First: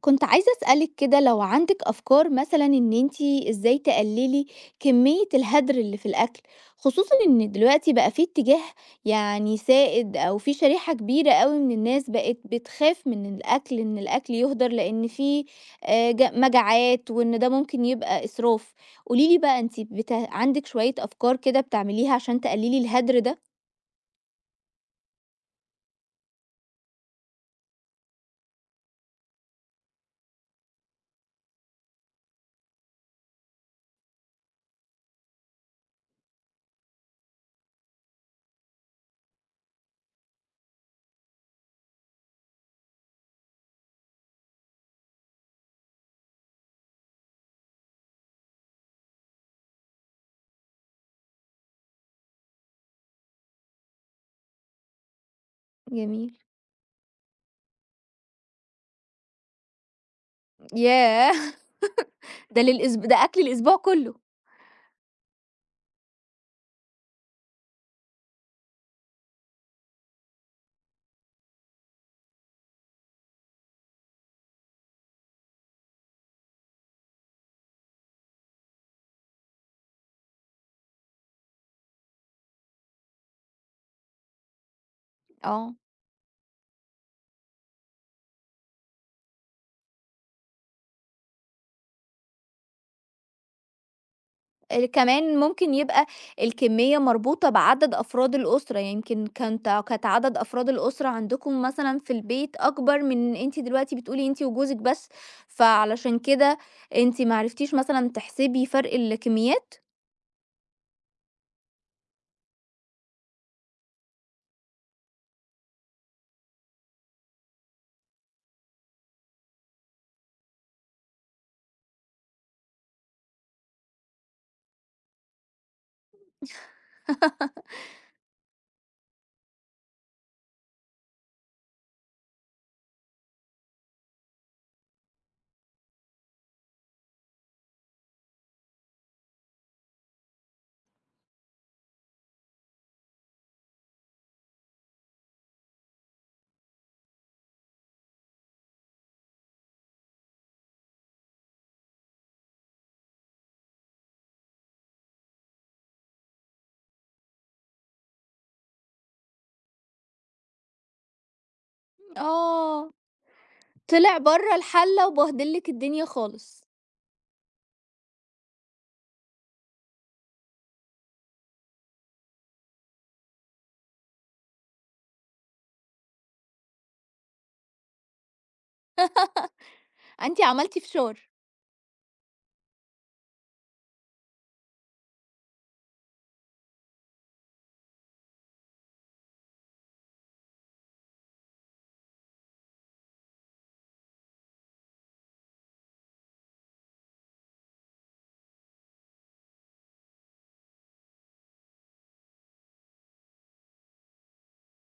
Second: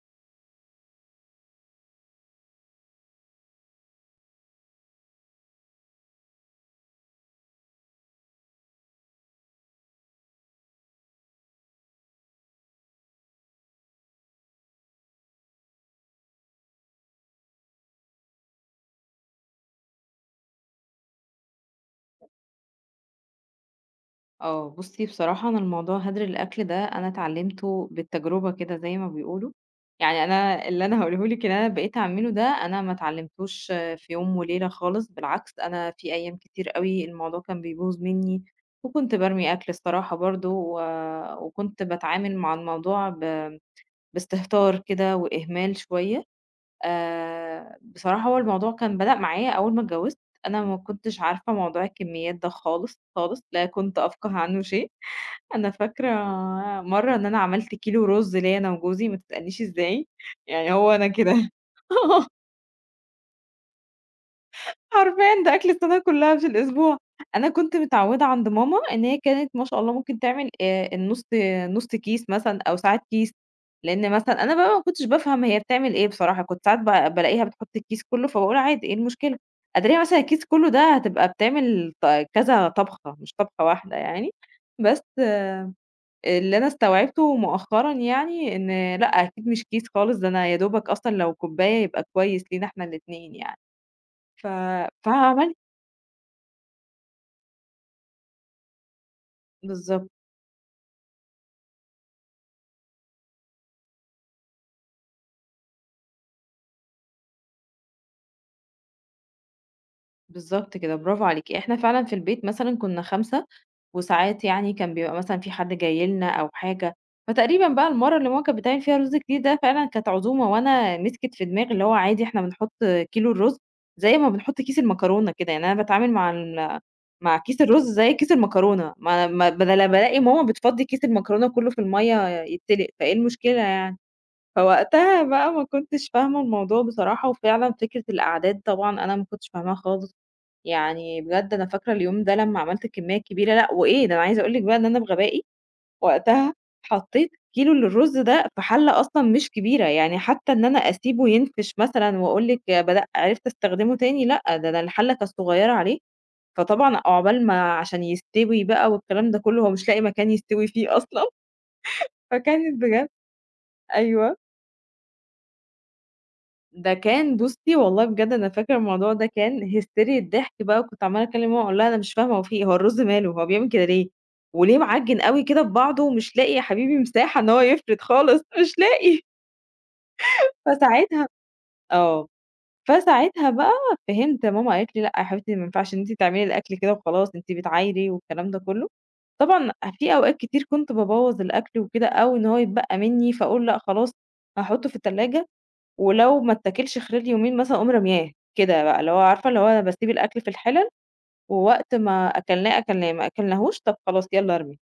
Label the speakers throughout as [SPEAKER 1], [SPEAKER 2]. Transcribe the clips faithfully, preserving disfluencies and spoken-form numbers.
[SPEAKER 1] كنت عايزة أسألِك كده لو عندِك أفكار مثلًا إن أنتِ إزاي تقللي كمية الهدر اللي في الأكل، خصوصًا إن دلوقتي بقى في اتجاه يعني سائد أو في شريحة كبيرة أوي من الناس بقت بتخاف من الأكل، إن الأكل يُهدر لأن في آآ ج مجاعات وإن ده ممكن يبقى إسراف. قولي لي بقى أنتِ بت عندِك شوية أفكار كده بتعمليها عشان تقللي الهدر ده؟
[SPEAKER 2] آه، بُصّي بصراحة أنا الموضوع هدر الأكل ده أنا اتعلّمته بالتجربة كده زي ما بيقولوا، يعني أنا اللي أنا هاقوله لِك إن أنا بقيت أعمله ده أنا ما اتعلّمتوش في يوم وليلة خالص، بالعكس أنا في أيام كتير أوي الموضوع كان بيبوظ منّي، وكنت بارمي أكل الصراحة برضه و وكنت باتعامل مع الموضوع ب باستهتار كده وإهمال شوية، آآ، بصراحة هو الموضوع كان بدأ معايا أول ما اتجوّزت، أنا ما كنتش عارفة موضوع الكميات ده خالص، خالص، لا كنت أفقه عنه شيء. أنا فاكرة
[SPEAKER 1] جميل.
[SPEAKER 2] مرّة إن أنا عملت كيلو رُز ليّا أنا وجوزي، ما تسألنيش إزاي، يعني هو أنا
[SPEAKER 1] ياه!
[SPEAKER 2] كده آه،
[SPEAKER 1] ده للأسب ده أكل الأسبوع كله.
[SPEAKER 2] حرفيًا ده أكل السنة كلّها في الأسبوع. أنا كنت متعوّدة عند ماما إن هي كانت ما شاء الله ممكن تعمل آآ النُص نُص كيس مثلًا أو ساعات كيس، لإن مثلًا أنا بقى ما كنتش بافهم هي بتعمل إيه بصراحة، كنت ساعات ب بالاقيها بتحُط الكيس كلّه، فباقول عادي إيه المشكلة، أدريها مثلًا الكيس كلّه ده هتبقى بتعمل ط كذا طبخة، مش طبخة واحدة يعني، بس.
[SPEAKER 1] آه.
[SPEAKER 2] اللي أنا استوعبته مؤخرًا يعني إن لأ، أكيد مش كيس خالص، ده أنا يا دوبك أصلًا لو كوباية يبقى كويس لينا إحنا الاتنين يعني. ف
[SPEAKER 1] آآ كمان
[SPEAKER 2] فعملت
[SPEAKER 1] ممكن يبقى الكمية مربوطة بعدد أفراد الأسرة، يعني يمكن كانت كانت
[SPEAKER 2] بالضبط،
[SPEAKER 1] عدد أفراد الأسرة عندكم مثلًا في البيت أكبر من أنتِ دلوقتي بتقولي أنتِ وجوزِك بس، فعلشان كده أنتِ ما عرفتيش مثلًا تحسبي فرق الكميات؟
[SPEAKER 2] بالضبط كده، برافو عليكِ. إحنا فعلًا في البيت مثلًا كنا خمسة وساعات يعني كان بيبقى مثلًا في حد جاي لنا أو حاجة، فتقريبًا بقى المَرّة اللي ماما كانت بتعمل فيها رُز كتير ده فعلًا كانت عزومة وأنا مسكت في دماغي اللي هو عادي إحنا بنحُط كيلو الرُز زي ما بنحُط كيس المكرونة كده، يعني أنا باتعامل مع ال مع كيس الرُز زي كيس المكرونة، ما ما ب أنا بالاقي ماما بتفضّي كيس المكرونة كلّه في المَيّة يتسلق، فإيه المشكلة يعني؟ فوقتها بقى ما كنتش فاهمة الموضوع بصراحة، وفعلًا فكرة الأعداد طبعًا أنا ما كنتش فاهماها خالص. يعني بجد أنا فاكرة اليوم ده لمّا عملت كمية كبيرة لأ، وإيه ده أنا عايزة أقول لِك بقى إن أنا بغبائي وقتها حطيت كيلو للرز ده في حلة أصلًا مش كبيرة، يعني حتى إن أنا أسيبه ينفش مثلًا وأقول لِك بدأ عرفت أستخدمه تاني لأ، ده أنا الحلة كانت صغيرة عليه، فطبعًا عقبال ما عشان يستوي بقى والكلام ده كله هو مش لاقي مكان يستوي فيه أصلًا، فكانت
[SPEAKER 1] آه،
[SPEAKER 2] بجد
[SPEAKER 1] طلع
[SPEAKER 2] أيوه.
[SPEAKER 1] برّه الحلة وبهدل لِك الدنيا خالص،
[SPEAKER 2] ده كان بُصّي، والله بجد أنا فاكرة الموضوع ده كان هستيريا ضحك بقى، وكنت عمّالة أكلم ماما أقول لها: "أنا مش فاهمة هو في إيه، هو الرز ماله، هو بيعمل كده ليه، وليه معجّن أوي كده في بعضه ومش لاقي يا حبيبي مساحة إن هو يفرد خالص، مش لاقي."
[SPEAKER 1] أنتِ عملتِ فشار.
[SPEAKER 2] فساعتها آه، فساعتها بقى فهمت، ماما قالت لي: "لأ يا حبيبتي ما ينفعش إن أنتِ تعملي الأكل كده وخلاص، أنتِ بتعايري." والكلام ده كلّه. طبعًا في أوقات كتير كنت بابوّظ الأكل وكده أو إن هو يتبقى منّي، فأقول لأ خلاص هاحطه في التلاجة ولو ما اتاكلش خلال يومين مثلًا أقوم رامياه، كده بقى اللي هو عارفة اللي هو باسيب الأكل في الحِلَل، ووقت ما أكلناه أكلناه، ما أكلناهوش طب خلاص يالّا ارمي.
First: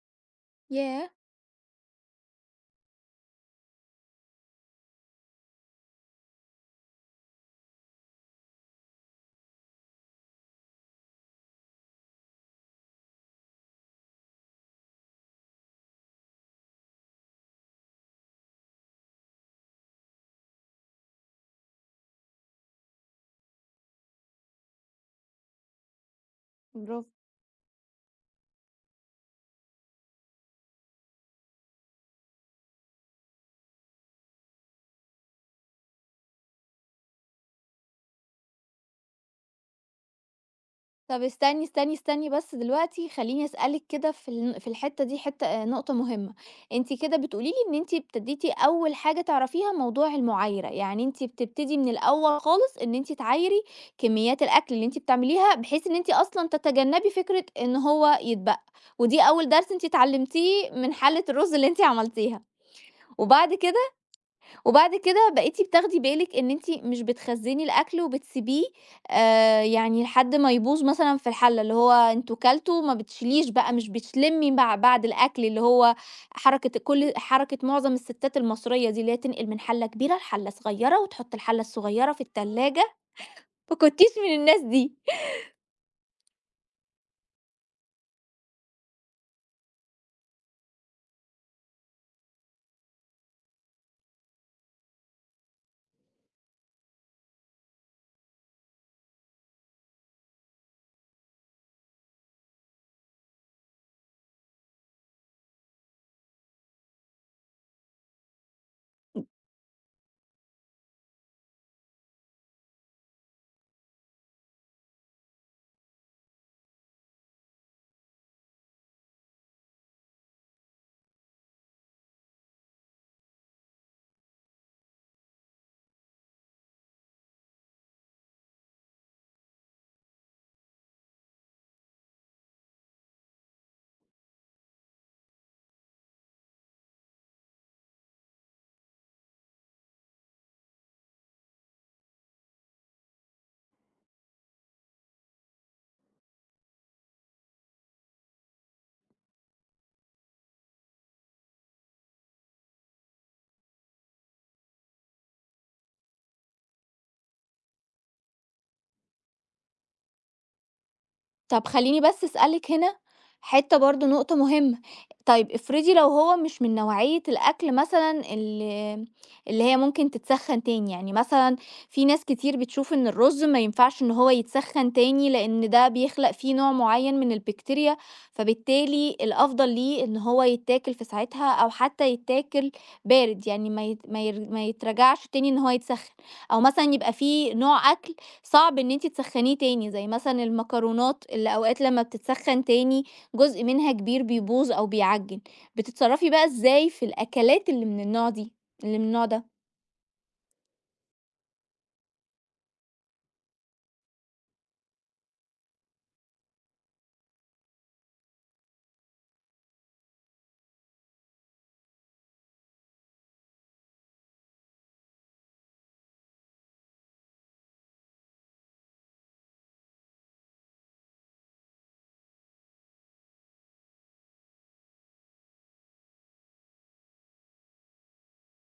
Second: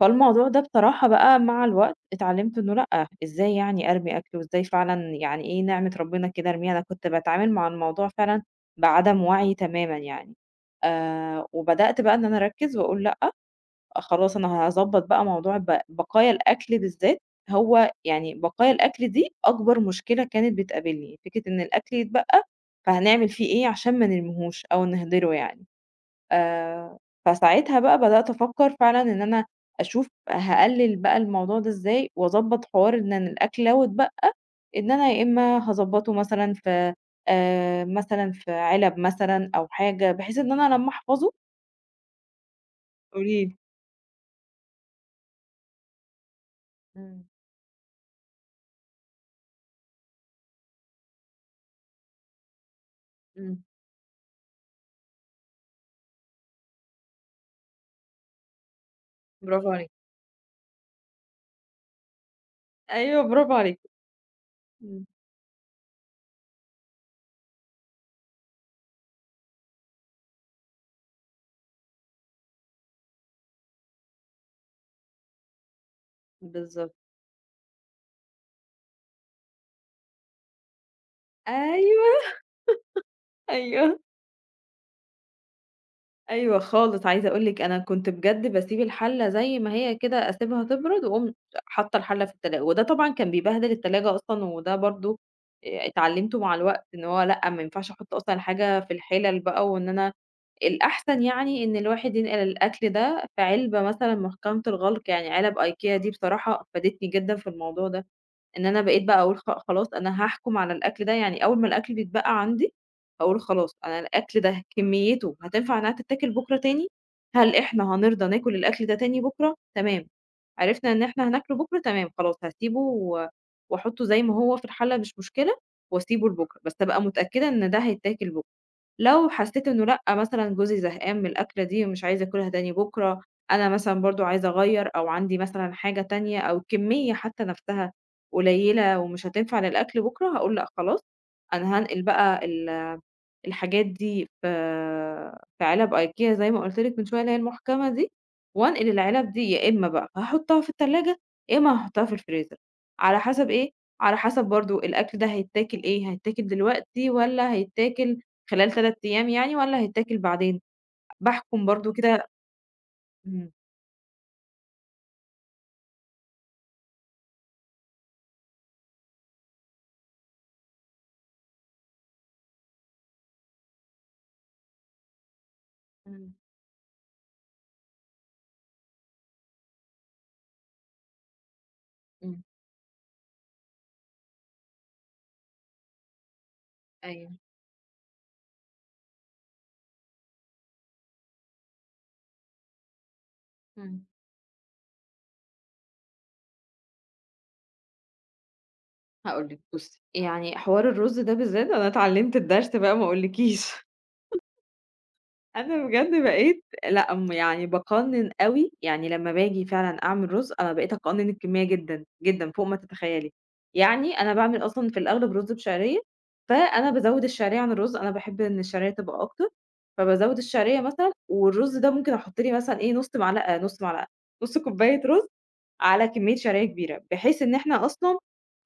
[SPEAKER 2] فالموضوع ده بصراحة
[SPEAKER 1] ياه!
[SPEAKER 2] بقى مع الوقت اتعلمت إنه لأ، إزاي يعني أرمي أكل وإزاي فعلًا يعني إيه نعمة ربنا كده ارميها، أنا كنت باتعامل مع الموضوع فعلًا بعدم وعي تمامًا يعني. آآ، وبدأت بقى إن أنا أركّز وأقول لأ خلاص أنا هاضبّط بقى موضوع ب بقايا الأكل بالذات، هو يعني بقايا الأكل دي أكبر مشكلة كانت بتقابلني، فكرة إن الأكل يتبقى فهنعمل فيه إيه عشان ما نرميهوش أو نهدره يعني. آآ،
[SPEAKER 1] برافو.
[SPEAKER 2] فساعتها بقى بدأت أفكّر فعلًا إن أنا أشوف هاقلِّل بقى الموضوع ده إزاي وأضبّط حوار إن أنا الأكل لو اتبقى إن أنا يا إمّا هاضبّطه مثلًا في آآ، مثلًا في علب مثلًا أو حاجة، بحيث إن أنا لمّا
[SPEAKER 1] طب
[SPEAKER 2] أحفظه
[SPEAKER 1] استني، استني، استني بس دلوقتي
[SPEAKER 2] قولي
[SPEAKER 1] خلّيني
[SPEAKER 2] لي.
[SPEAKER 1] أسألِك كده في الن في الحتّة دي حتّة آآ نقطة مهمة. أنتِ كده
[SPEAKER 2] إمم،
[SPEAKER 1] بتقولي لي إن أنتِ ابتديتِ أول حاجة تعرفيها موضوع المُعايرة، يعني أنتِ بتبتدي من الأول خالص إن أنتِ
[SPEAKER 2] إمم،
[SPEAKER 1] تعايري كميّات الأكل اللي أنتِ بتعمليها، بحيث إن أنتِ أصلًا تتجنّبي فكرة إن هو يتبقى، ودي أول درس
[SPEAKER 2] برافو
[SPEAKER 1] أنتِ
[SPEAKER 2] عليكِ.
[SPEAKER 1] اتعلمتيه من حلة الرُز اللي أنتِ عملتيها.
[SPEAKER 2] أيوه،
[SPEAKER 1] وبعد
[SPEAKER 2] برافو عليكِ.
[SPEAKER 1] كده وبعد
[SPEAKER 2] إمم.
[SPEAKER 1] كده بقيتِ بتاخدي بالِك إن أنتِ مش بتخزّني الأكل وبتسيبيه آآ يعني لحد ما يبوظ مثلًا في الحلة، اللي هو أنتم كلتوا ما بتشيليش بقى، مش بتلمّي مع بعد الأكل، اللي هو حركة
[SPEAKER 2] بالضبط.
[SPEAKER 1] كل حركة معظم الستات المصرية دي، اللي هي تنقل من حلة كبيرة لحلة صغيرة وتحط الحلة الصغيرة في
[SPEAKER 2] أيوه،
[SPEAKER 1] التلاجة، ما
[SPEAKER 2] أيوه،
[SPEAKER 1] كنتيش من الناس دي.
[SPEAKER 2] أيوه خالص. عايزة أقول لِك أنا كنت بجد باسيب الحلة زي ما هي كده، أسيبها تبرد وأقوم حاطة الحلة في التلا وده طبعًا كان بيبهدل التلاجة أصلًا، وده برضه آآ اتعلمته مع الوقت إن هو لأ، ما ينفعش أحط أصلًا الحاجة في الحِلَل بقى، وإن أنا الأحسن يعني إن الواحد ينقل الأكل ده في علبة مثلًا محكمة الغلق، يعني علب IKEA دي بصراحة فادتني جدًا في الموضوع ده. إن أنا بقيت بقى أقول خ خلاص أنا هاحكُم على الأكل ده، يعني أول ما الأكل بيتبقى عندي أقول خلاص أنا الأكل ده كميته هتنفع إنها تتاكل بُكرة تاني؟ هل إحنا هنرضى ناكل الأكل ده تاني بُكرة؟ تمام، عرفنا إن إحنا هناكله بُكرة تمام، خلاص هاسيبه و وأحطه زي ما هو في الحلة مش مشكلة وأسيبه لبُكرة، بس أبقى متأكدة إن ده هيتاكل بُكرة. لو حسيت إنه لأ، مثلًا جوزي زهقان من الأكلة دي ومش عايز ياكلها تاني بُكرة، أنا مثلًا برضه عايزة أغيّر أو عندي مثلًا حاجة تانية أو الكمية حتى نَفْسها قليلة ومش هتنفع للأكل بُكرة، هاقول لأ خلاص، أنا هانقل بقى ال الحاجات دي في في علب IKEA زي ما قُلت لِك من شوية اللي هي المحكمة دي، وأنقل العلب دي يا إمّا بقى هاحطها في التلاجة، يا إمّا هاحطها في الفريزر، على حسب إيه، على حسب برضه الأكل ده هيتاكل إيه، هيتاكل دلوقتي والّا هيتاكل خلال 3 أيام يعني والّا هيتاكل بعدين، باحكم
[SPEAKER 1] طب
[SPEAKER 2] برضه
[SPEAKER 1] خلّيني بس
[SPEAKER 2] كده
[SPEAKER 1] أسألِك هنا
[SPEAKER 2] إمم.
[SPEAKER 1] حتّة برضه نقطة مهمة. طيب افرضي لو هو مش من نوعية الأكل مثلًا اللي اللي هي ممكن تتسخّن تاني، يعني مثلًا في ناس كتير بتشوف إن الرز ما ينفعش إن هو يتسخّن تاني لإن ده بيخلق
[SPEAKER 2] إمم،
[SPEAKER 1] فيه نوع معيّن من البكتيريا، فبالتالي الأفضل ليه إن هو يتاكل في ساعتها أو حتى
[SPEAKER 2] إمم،
[SPEAKER 1] يتاكل بارد، يعني ما يت ما ير ما يترجعش تاني إن هو يتسخّن، أو مثلًا يبقى
[SPEAKER 2] أيوه،
[SPEAKER 1] في نوع أكل صعب إن أنتِ تسخّنيه تاني، زي مثلًا المكرونات اللي أوقات لمّا بتتسخّن تاني جزء منها
[SPEAKER 2] إمم،
[SPEAKER 1] كبير بيبوظ أو بيعجِّن. بتتصرّفي بقى إزاي في الأكلات اللي من النوع دي اللي من النوع
[SPEAKER 2] هاقول
[SPEAKER 1] ده؟
[SPEAKER 2] لِك بُصّي يعني حوار الرز ده بالذات أنا اتعلمت الدرس بقى ما أقولكيش. أنا بجد بقيت لأ، م يعني باقنّن أوي، يعني لمّا باجي فعلًا أعمل رُز، أنا بقيت أقنّن الكمية جدًا، جدًا فوق ما تتخيّلي. يعني أنا باعمل أصلًا في الأغلب رُز بشعرية، فأنا بازوّد الشعرية عن الرُز، أنا باحب إن الشعرية تبقى أكتر، فبازوّد الشعرية مثلًا والرُز ده ممكن أحُط لي مثلًا إيه، نُص معلقة نُص معلقة، نُص كوباية رُز على كمية شرايح كبيرة، بحيث إن إحنا أصلًا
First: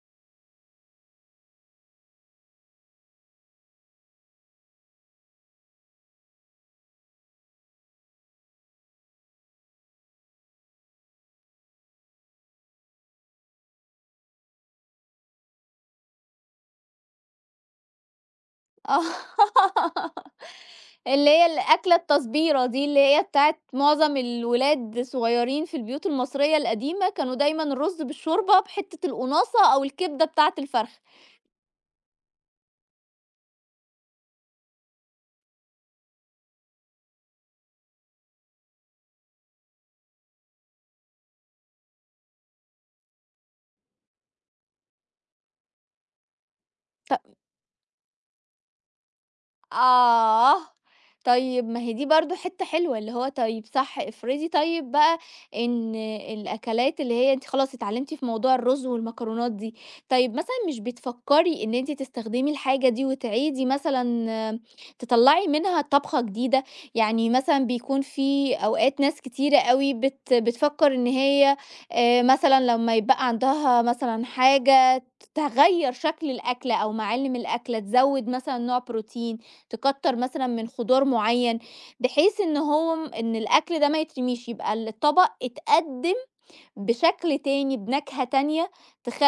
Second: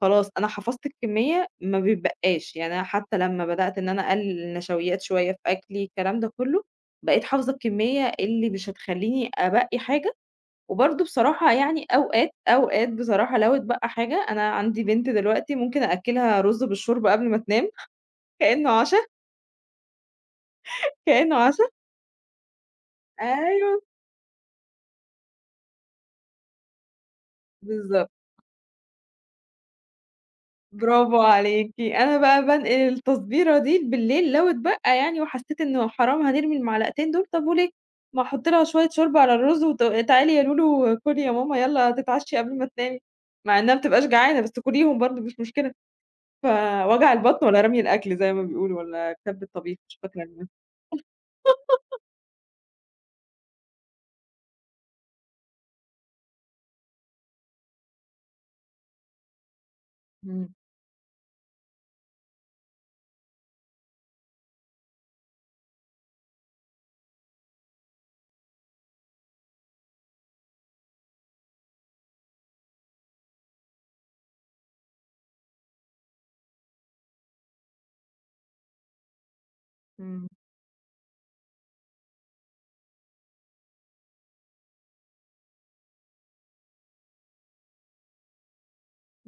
[SPEAKER 2] خلاص أنا حفظت الكمية ما بيتبقاش، يعني أنا حتى لمّا بدأت إن أنا أقلل النشويات شوية في أكلي الكلام ده كلّه، بقيت حافظة الكمية اللي مش هتخلّيني أبقّي حاجة، وبرضه بصراحة يعني أوقات، أوقات بصراحة لو اتبقى حاجة أنا عندي بنت دلوقتي ممكن أأكّلها رز بالشوربة قبل ما تنام كإنه عشا،
[SPEAKER 1] آه، اللي
[SPEAKER 2] كإنه
[SPEAKER 1] هي
[SPEAKER 2] عشا.
[SPEAKER 1] الأكلة التصبيرة دي، اللي هي بتاعة
[SPEAKER 2] أيوه،
[SPEAKER 1] معظم الولاد الصغيّرين في البيوت المصرية القديمة، كانوا دايمًا الرُز
[SPEAKER 2] بالضبط.
[SPEAKER 1] بالشوربة بحتّة القُناصة أو الكبدة بتاعة الفرخة.
[SPEAKER 2] برافو عليكِ. أنا بقى بانقل التصبيرة دي بالليل لو اتبقى يعني وحسّيت إنه حرام هنرمي المعلقتين دول، طب وليه؟ ما أحُط لها شوية شوربة على الرز وت تعالي يا لولو كُلي يا ماما يالّا تتعشّي قبل ما تنامي، مع إنها ما بتبقاش جعانة بس كُليهم برضه مش مشكلة، فوجع
[SPEAKER 1] ط
[SPEAKER 2] البطن ولا رمي الأكل زي ما بيقولوا والّا كَبّ الطبيخ مش فاكرة الم
[SPEAKER 1] آه، طيب ما هي دي برضه حتّة حلوة، اللي هو طيب صح افرضي طيب بقى إن الأكلات اللي هي أنتِ خلاص اتعلمتِ في موضوع الرز والمكرونات دي، طيب
[SPEAKER 2] إمم،
[SPEAKER 1] مثلًا مش بتفكّري إن أنتِ تستخدمي الحاجة دي وتعيدي مثلًا آه، تطلّعي منها طبخة جديدة؟ يعني مثلًا بيكون في أوقات ناس كتيرة أوي بت بتفكّر إن هي آآ مثلًا لمّا يتبقى عندها مثلًا حاجة ت تغيّر شكل الأكلة أو معالم الأكلة، تزوّد مثلًا نوع بروتين، تكتر
[SPEAKER 2] إمم،
[SPEAKER 1] مثلًا من خضار معين، بحيث إن هو م إن الأكل ده ما يترميش، يبقى الطبق اتقدم بشكل تاني، بنكهة تانية،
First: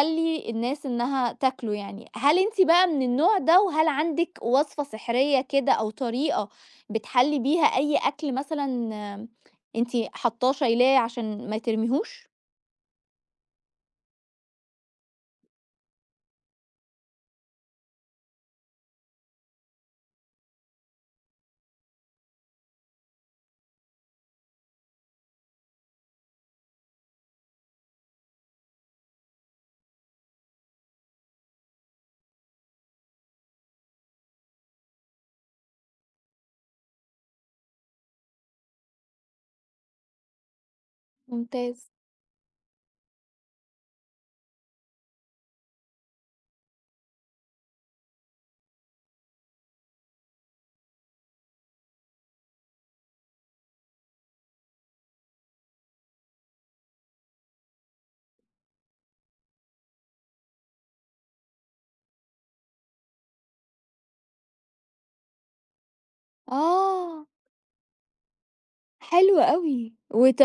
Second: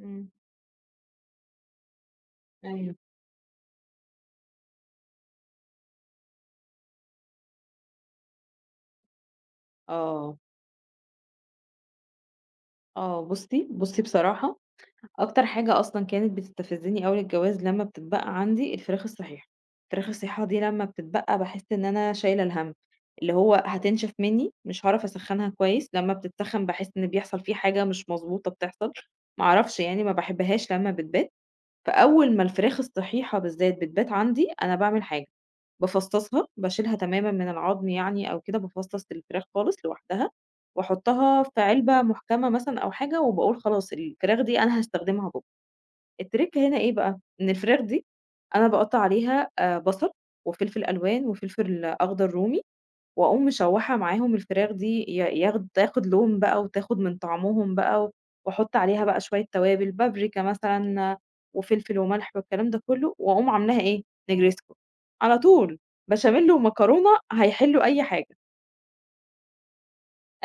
[SPEAKER 2] إمم.
[SPEAKER 1] الناس إنها تاكله يعني. هل أنتِ بقى
[SPEAKER 2] أيوه.
[SPEAKER 1] من النوع ده، وهل عندِك وصفة سحرية كده أو طريقة بتحلّي بيها أي أكل مثلًا آمم، أنتِ
[SPEAKER 2] آه،
[SPEAKER 1] حاطاه شايلاه عشان ما ترميهوش؟
[SPEAKER 2] آه. بُصّي، بُصّي بصراحة أكتر حاجة أصلًا كانت بتستفزني أوي الجواز لمّا بتتبقى عندي الفراخ الصحيحة، الفراخ الصحيحة دي لمّا بتتبقى باحس إن أنا شايلة الهَم، اللي هو هتنشف مني، مش هاعرف أسخّنها كويس، لمّا بتتسخّن باحس إن بيحصل في حاجة مش مضبوطة بتحصل، ما أعرفش يعني ما باحبهاش لمّا بتبات، فأول ما الفراخ الصحيحة بالذات بتبات عندي أنا باعمل حاجة، بافصّصها، باشيلها تمامًا من العضم يعني أو كده، بافصّص الفراخ خالص لوحدها وأحطها في
[SPEAKER 1] ممتاز.
[SPEAKER 2] علبة محكمة مثلًا أو حاجة وباقول خلاص الفراخ دي أنا هاستخدمها بُكرة. الترِك هنا إيه بقى، إن الفراخ دي أنا باقطّع عليها آآ بصل وفلفل ألوان وفلفل أخضر رومي، وأقوم مشوّحة معاهم الفراخ دي ي ياخد تاخد لون بقى وتاخد من طعمهم بقى و وأحُط عليها بقى شوية توابل، بابريكا مثلًا آه، وفلفل وملح والكلام ده كُلّه، وأقوم عاملاها إيه، نجريسكو على طول بشاميل ومكرونة
[SPEAKER 1] آه.
[SPEAKER 2] هيحلّوا أي حاجة.
[SPEAKER 1] حلو أوي،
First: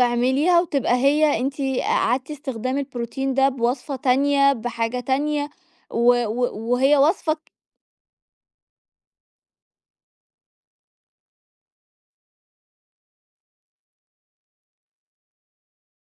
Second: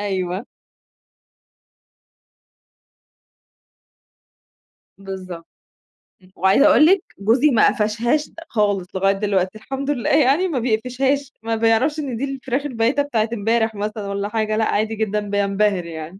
[SPEAKER 2] أيوه،
[SPEAKER 1] وتبقى هي أنتِ أعدتِ استخدام البروتين ده بوصفة تانية، بحاجة
[SPEAKER 2] بالضبط.
[SPEAKER 1] تانية، و
[SPEAKER 2] إمم،
[SPEAKER 1] و
[SPEAKER 2] وعايزة أقول
[SPEAKER 1] وهي
[SPEAKER 2] لِك
[SPEAKER 1] وصفة
[SPEAKER 2] جوزي ما قفشهاش خالص لغاية دلوقتي الحمد لله يعني ما بيقفشهاش، ما بيعرفش إن دي الفراخ البايتة بتاعة امبارح مثلًا والّا حاجة، لأ عادي جدًا بينبهر يعني.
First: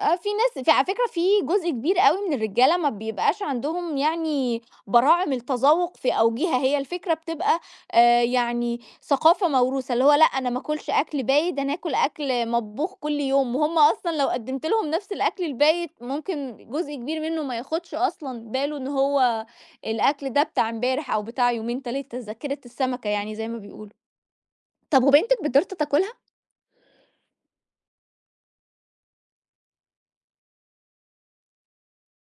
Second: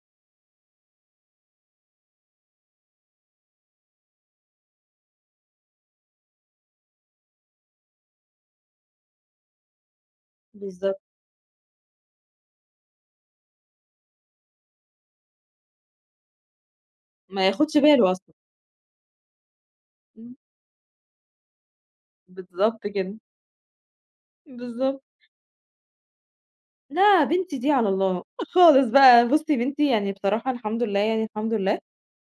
[SPEAKER 1] آه. في ناس ف على فكرة في جزء كبير أوي من الرجالة ما بيبقاش عندهم يعني براعم التذوق في أوجهها، هي الفكرة بتبقى آآ، يعني ثقافة موروثة، اللي هو لأ أنا ما آكلش
[SPEAKER 2] بالضبط.
[SPEAKER 1] أكل بايت، أنا آكل أكل مطبوخ كل يوم، وهُم أصلًا لو قدّمت لهم نفس الأكل البايت ممكن جزء كبير منه
[SPEAKER 2] ما
[SPEAKER 1] ما
[SPEAKER 2] ياخدش
[SPEAKER 1] ياخدش
[SPEAKER 2] باله أصلًا.
[SPEAKER 1] أصلًا باله إن هو الأكل
[SPEAKER 2] إمم،
[SPEAKER 1] ده بتاع امبارح أو بتاع يومين تلاتة، ذاكرة
[SPEAKER 2] بالضبط
[SPEAKER 1] السمكة
[SPEAKER 2] كده،
[SPEAKER 1] يعني زي ما بيقولوا. طب
[SPEAKER 2] بالضبط.
[SPEAKER 1] وبنتِك بتقدر تاكلها؟
[SPEAKER 2] لا بنتي دي على الله خالص بقى، بُصّي بنتي يعني بصراحة الحمد لله يعني الحمد لله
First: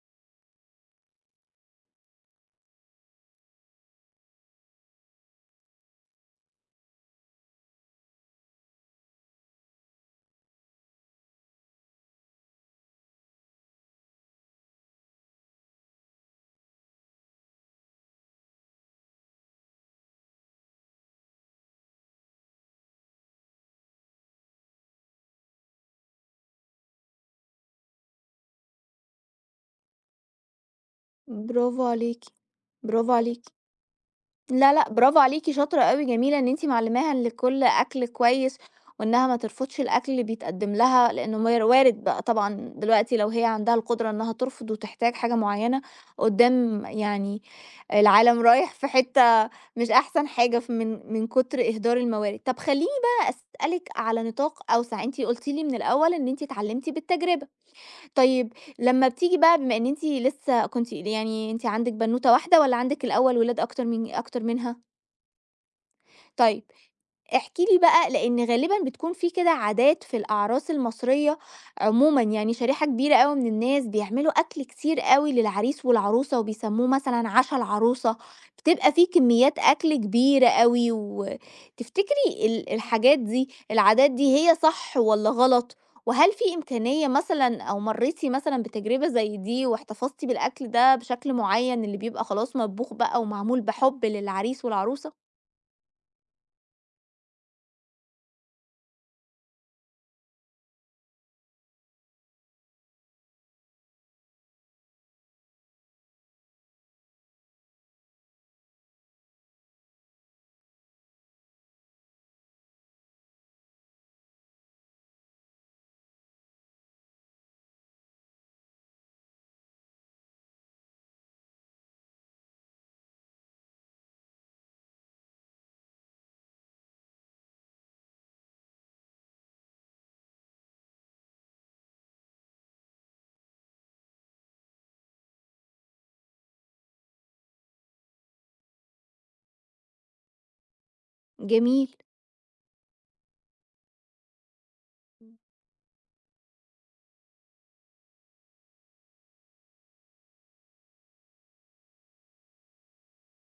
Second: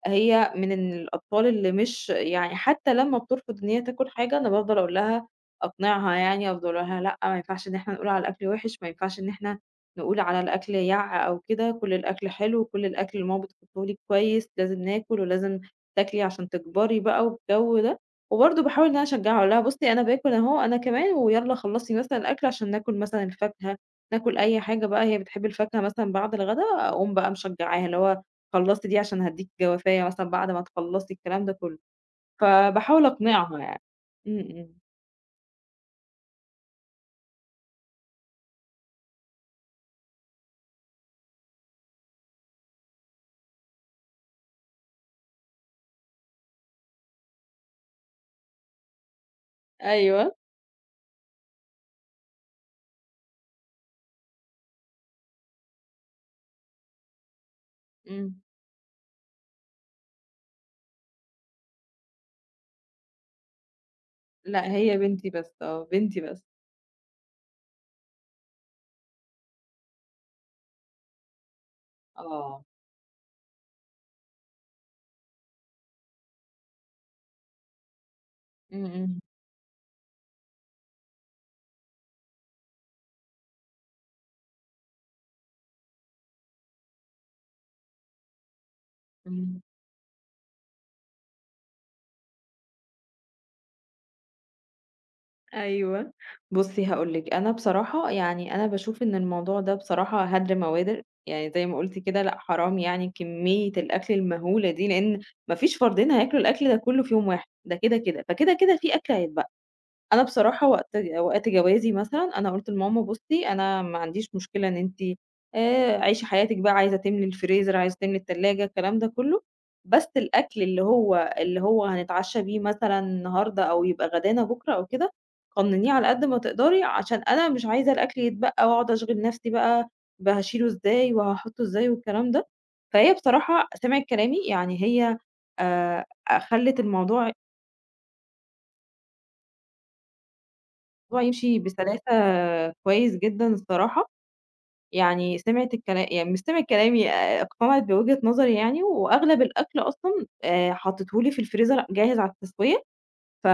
[SPEAKER 2] هي من ال الأطفال اللي مش يعني حتى لمّا بترفض إن هي تاكل حاجة أنا بافضل أقول لها أقنعها يعني، أفضل أقول لها لأ، ما ينفعش إن إحنا نقول على الأكل وِحِش، ما ينفعش إن إحنا نقول على الأكل يَعّ أو كده، كل الأكل حلو، كل الأكل اللي ماما بتحطه لِك كويس، لازم ناكل ولازم تاكلي عشان تكبري بقى والجو ده، وبرضه باحاول إن أنا أشجعها أقول لها بُصّي أنا باكل أهو أنا كمان ويالّا خلّصي مثلًا الأكل عشان ناكل مثلًا الفاكهة، ناكل أي حاجة بقى هي بتحب الفاكهة مثلًا بعد الغدا أقوم بقى مشجعاها، اللي هو خلّصي دي عشان هادّيكِ جوافية مثلًا بعد ما تخلّصي الكلام ده كلّه،
[SPEAKER 1] برافو عليكِ.
[SPEAKER 2] فباحاول
[SPEAKER 1] برافو عليكِ.
[SPEAKER 2] أقنعها يعني. إمم،
[SPEAKER 1] لا،
[SPEAKER 2] إمم.
[SPEAKER 1] لأ، برافو عليكِ، شاطرة أوي، جميلة إن أنتِ معلّماها إن كل أكل كويس، وإنها ما ترفضش الأكل اللي بيتقدّم لها، لإنه مار وارد بقى طبعًا دلوقتي لو هي عندها القدرة إنها ترفض وتحتاج حاجة معيّنة قدّام يعني العالم رايح في حتّة مش أحسن
[SPEAKER 2] أيوه.
[SPEAKER 1] حاجة ف من من كتر إهدار الموارد. طَب خلّيني بقى أسألِك على نطاق أوسع. أنتِ قُلتِ لي من الأول إن أنتِ اتعلّمتِ بالتجربة.
[SPEAKER 2] إمم.
[SPEAKER 1] طيب لمّا بتيجي بقى بما إن أنتِ لسّه كنتِ يعني أنتِ عندِك بنوتة واحدة والّا عندِك الأول ولاد أكتر من أكتر
[SPEAKER 2] لأ
[SPEAKER 1] منها؟
[SPEAKER 2] هي بنتي بس آه، بنتي بس.
[SPEAKER 1] طيب احكِ لي بقى لإن غالبًا بتكون في كده عادات في الأعراس المصرية عمومًا، يعني
[SPEAKER 2] آه.
[SPEAKER 1] شريحة كبيرة أوي من الناس بيعملوا أكل كتير أوي للعريس والعروسة وبيسموه مثلًا عشا العروسة،
[SPEAKER 2] إمم،
[SPEAKER 1] بتبقى في
[SPEAKER 2] إمم،
[SPEAKER 1] كميات أكل كبيرة أوي. وتفتكري ال الحاجات دي، العادات دي هي صح والّا غلط؟ وهل في إمكانية مثلًا أو مرّيتِ مثلًا بتجربة زي
[SPEAKER 2] إمم.
[SPEAKER 1] دي واحتفظتِ بالأكل ده بشكل معيّن اللي بيبقى خلاص مطبوخ بقى ومعمول بحُب للعريس والعروسة؟
[SPEAKER 2] أيوه. بُصّي هاقول لِك، أنا بصراحة يعني أنا باشوف إن الموضوع ده بصراحة هدْر موادِر، يعني زي ما قُلتِ كده لأ حرام يعني كمية الأكل المهولة دي، لإن ما فيش فردين هياكلوا الأكل ده كلّه في يوم واحد، ده كده، كده، فكده، كده في أكل هيتبقى. أنا بصراحة وقت وقت جوازي مثلًا، أنا قُلت لماما بُصّي أنا ما عنديش مشكلة إن أنتِ آآ، عيشي حياتِك بقى عايزة تملي الفريزر، عايزة تملي التلاجة، الكلام ده كلّه، بس الأكل اللي هو اللي هو هنتعشى بيه مثلًا النهارده أو يبقى غدانا بُكرة أو كده، قنّنيه على قد ما تقدري عشان أنا مش عايزة الأكل يتبقى وأقعد أشغل نفسي بقى ب هاشيله إزاي وهاحطه إزاي والكلام ده، فهي بصراحة سمعِت كلامي، يعني هي آآ، خلّت الموضوع الموضوع يمشي
[SPEAKER 1] جميل.
[SPEAKER 2] بسلاسة كويس جدًا الصراحة، يعني سمعِت الكلا يعني مش سمعِت كلامي آآ اقتنعِت بوجهة نظري يعني، وأغلب الأكل أصلًا آآ حطيته لي في الفريزر جاهز على التسوية، ف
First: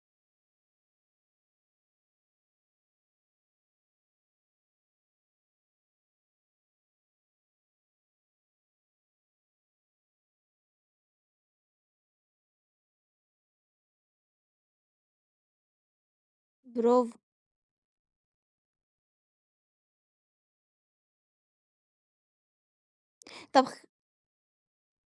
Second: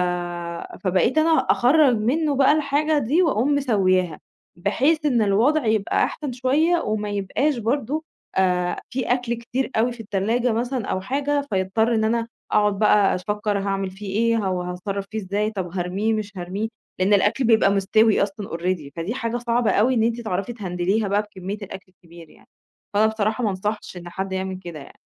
[SPEAKER 2] فبقيت أنا أخرّج منّه بقى الحاجة دي وأقوم مسوياها، بحيث إن الوضع يبقى أحسن شوية وما يبقاش برضه آآ في أكل كتير أوي في التلاجة مثلًا أو حاجة، فيضطر إن أنا أقعد بقى أفكّر هاعمل فيه إيه، هو هاتصرّف فيه إزاي، طب هارميه مش هارميه، لإن
[SPEAKER 1] برافو.
[SPEAKER 2] الأكل بيبقى مستوي أصلًا already فدي حاجة صعبة أوي إن أنتِ تعرفي تهندليها بقى بكمية الأكل الكبير يعني، فأنا بصراحة ما
[SPEAKER 1] طب خ
[SPEAKER 2] أنصحش إن حد يعمل كده يعني.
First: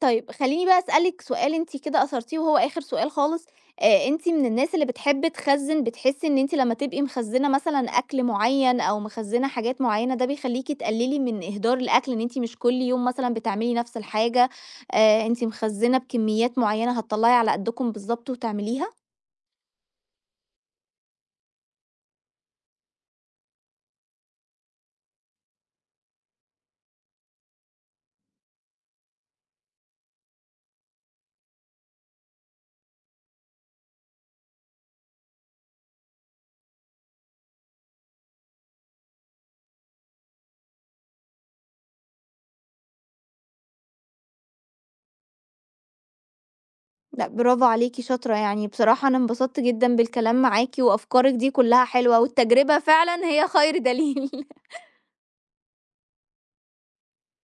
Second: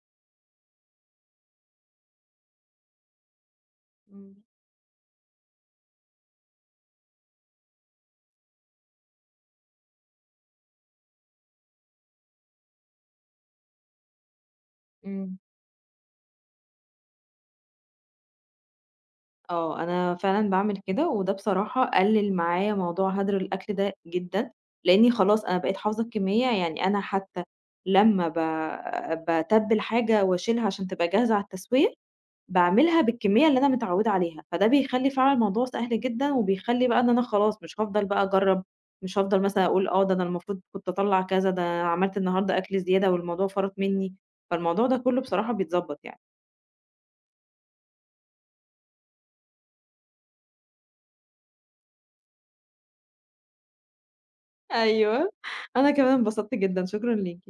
[SPEAKER 1] طيب خلّيني بقى أسألِك سؤال أنتِ كده أثرتيه وهو آخر سؤال خالص. آآ أنتِ
[SPEAKER 2] إمم،
[SPEAKER 1] من الناس اللي بتحب تخزّن، بتحسّي إن أنتِ لمّا تبقي مخزّنة مثلًا أكل معيّن أو مخزّنة حاجات معيّنة ده بيخلّيكِ تقلّلي من إهدار الأكل، إن أنتِ مش كل يوم مثلًا بتعملي نفس الحاجة، آآ
[SPEAKER 2] إمم.
[SPEAKER 1] أنتِ مخزّنة بكميات معيّنة هتطلّعي على قدّكم بالضبط وتعمليها؟
[SPEAKER 2] آه، أنا فعلًا باعمل كده، وده بصراحة قلِّل معايا موضوع هدر الأكل ده جدًا، لإني خلاص أنا بقيت حافظة الكمية، يعني أنا حتى لمّا ب باتبِّل حاجة وأشيلها عشان تبقى جاهزة على التسوية، باعملها بالكمية اللي أنا متعوِّدة عليها، فده بيخلّي فعلًا الموضوع سهل جدًا، وبيخلّي بقى إن أنا خلاص مش هافضل بقى أجرّب، مش هافضل مثلًا أقول آه، ده أنا المفروض كنت أطلّع كذا، ده أنا عملت النهارده أكل زيادة والموضوع فرط منّي، فالموضوع ده كلّه بصراحة بيتضبّط يعني.
[SPEAKER 1] لأ برافو عليكِ شاطرة، يعني بصراحة أنا انبسطت جدًا بالكلام معاكِ وأفكارِك دي كلّها حلوة، والتجربة فعلًا هي خير دليل.
[SPEAKER 2] أيوه، أنا كمان انبسطت جدًا، شكرًا ليكِ.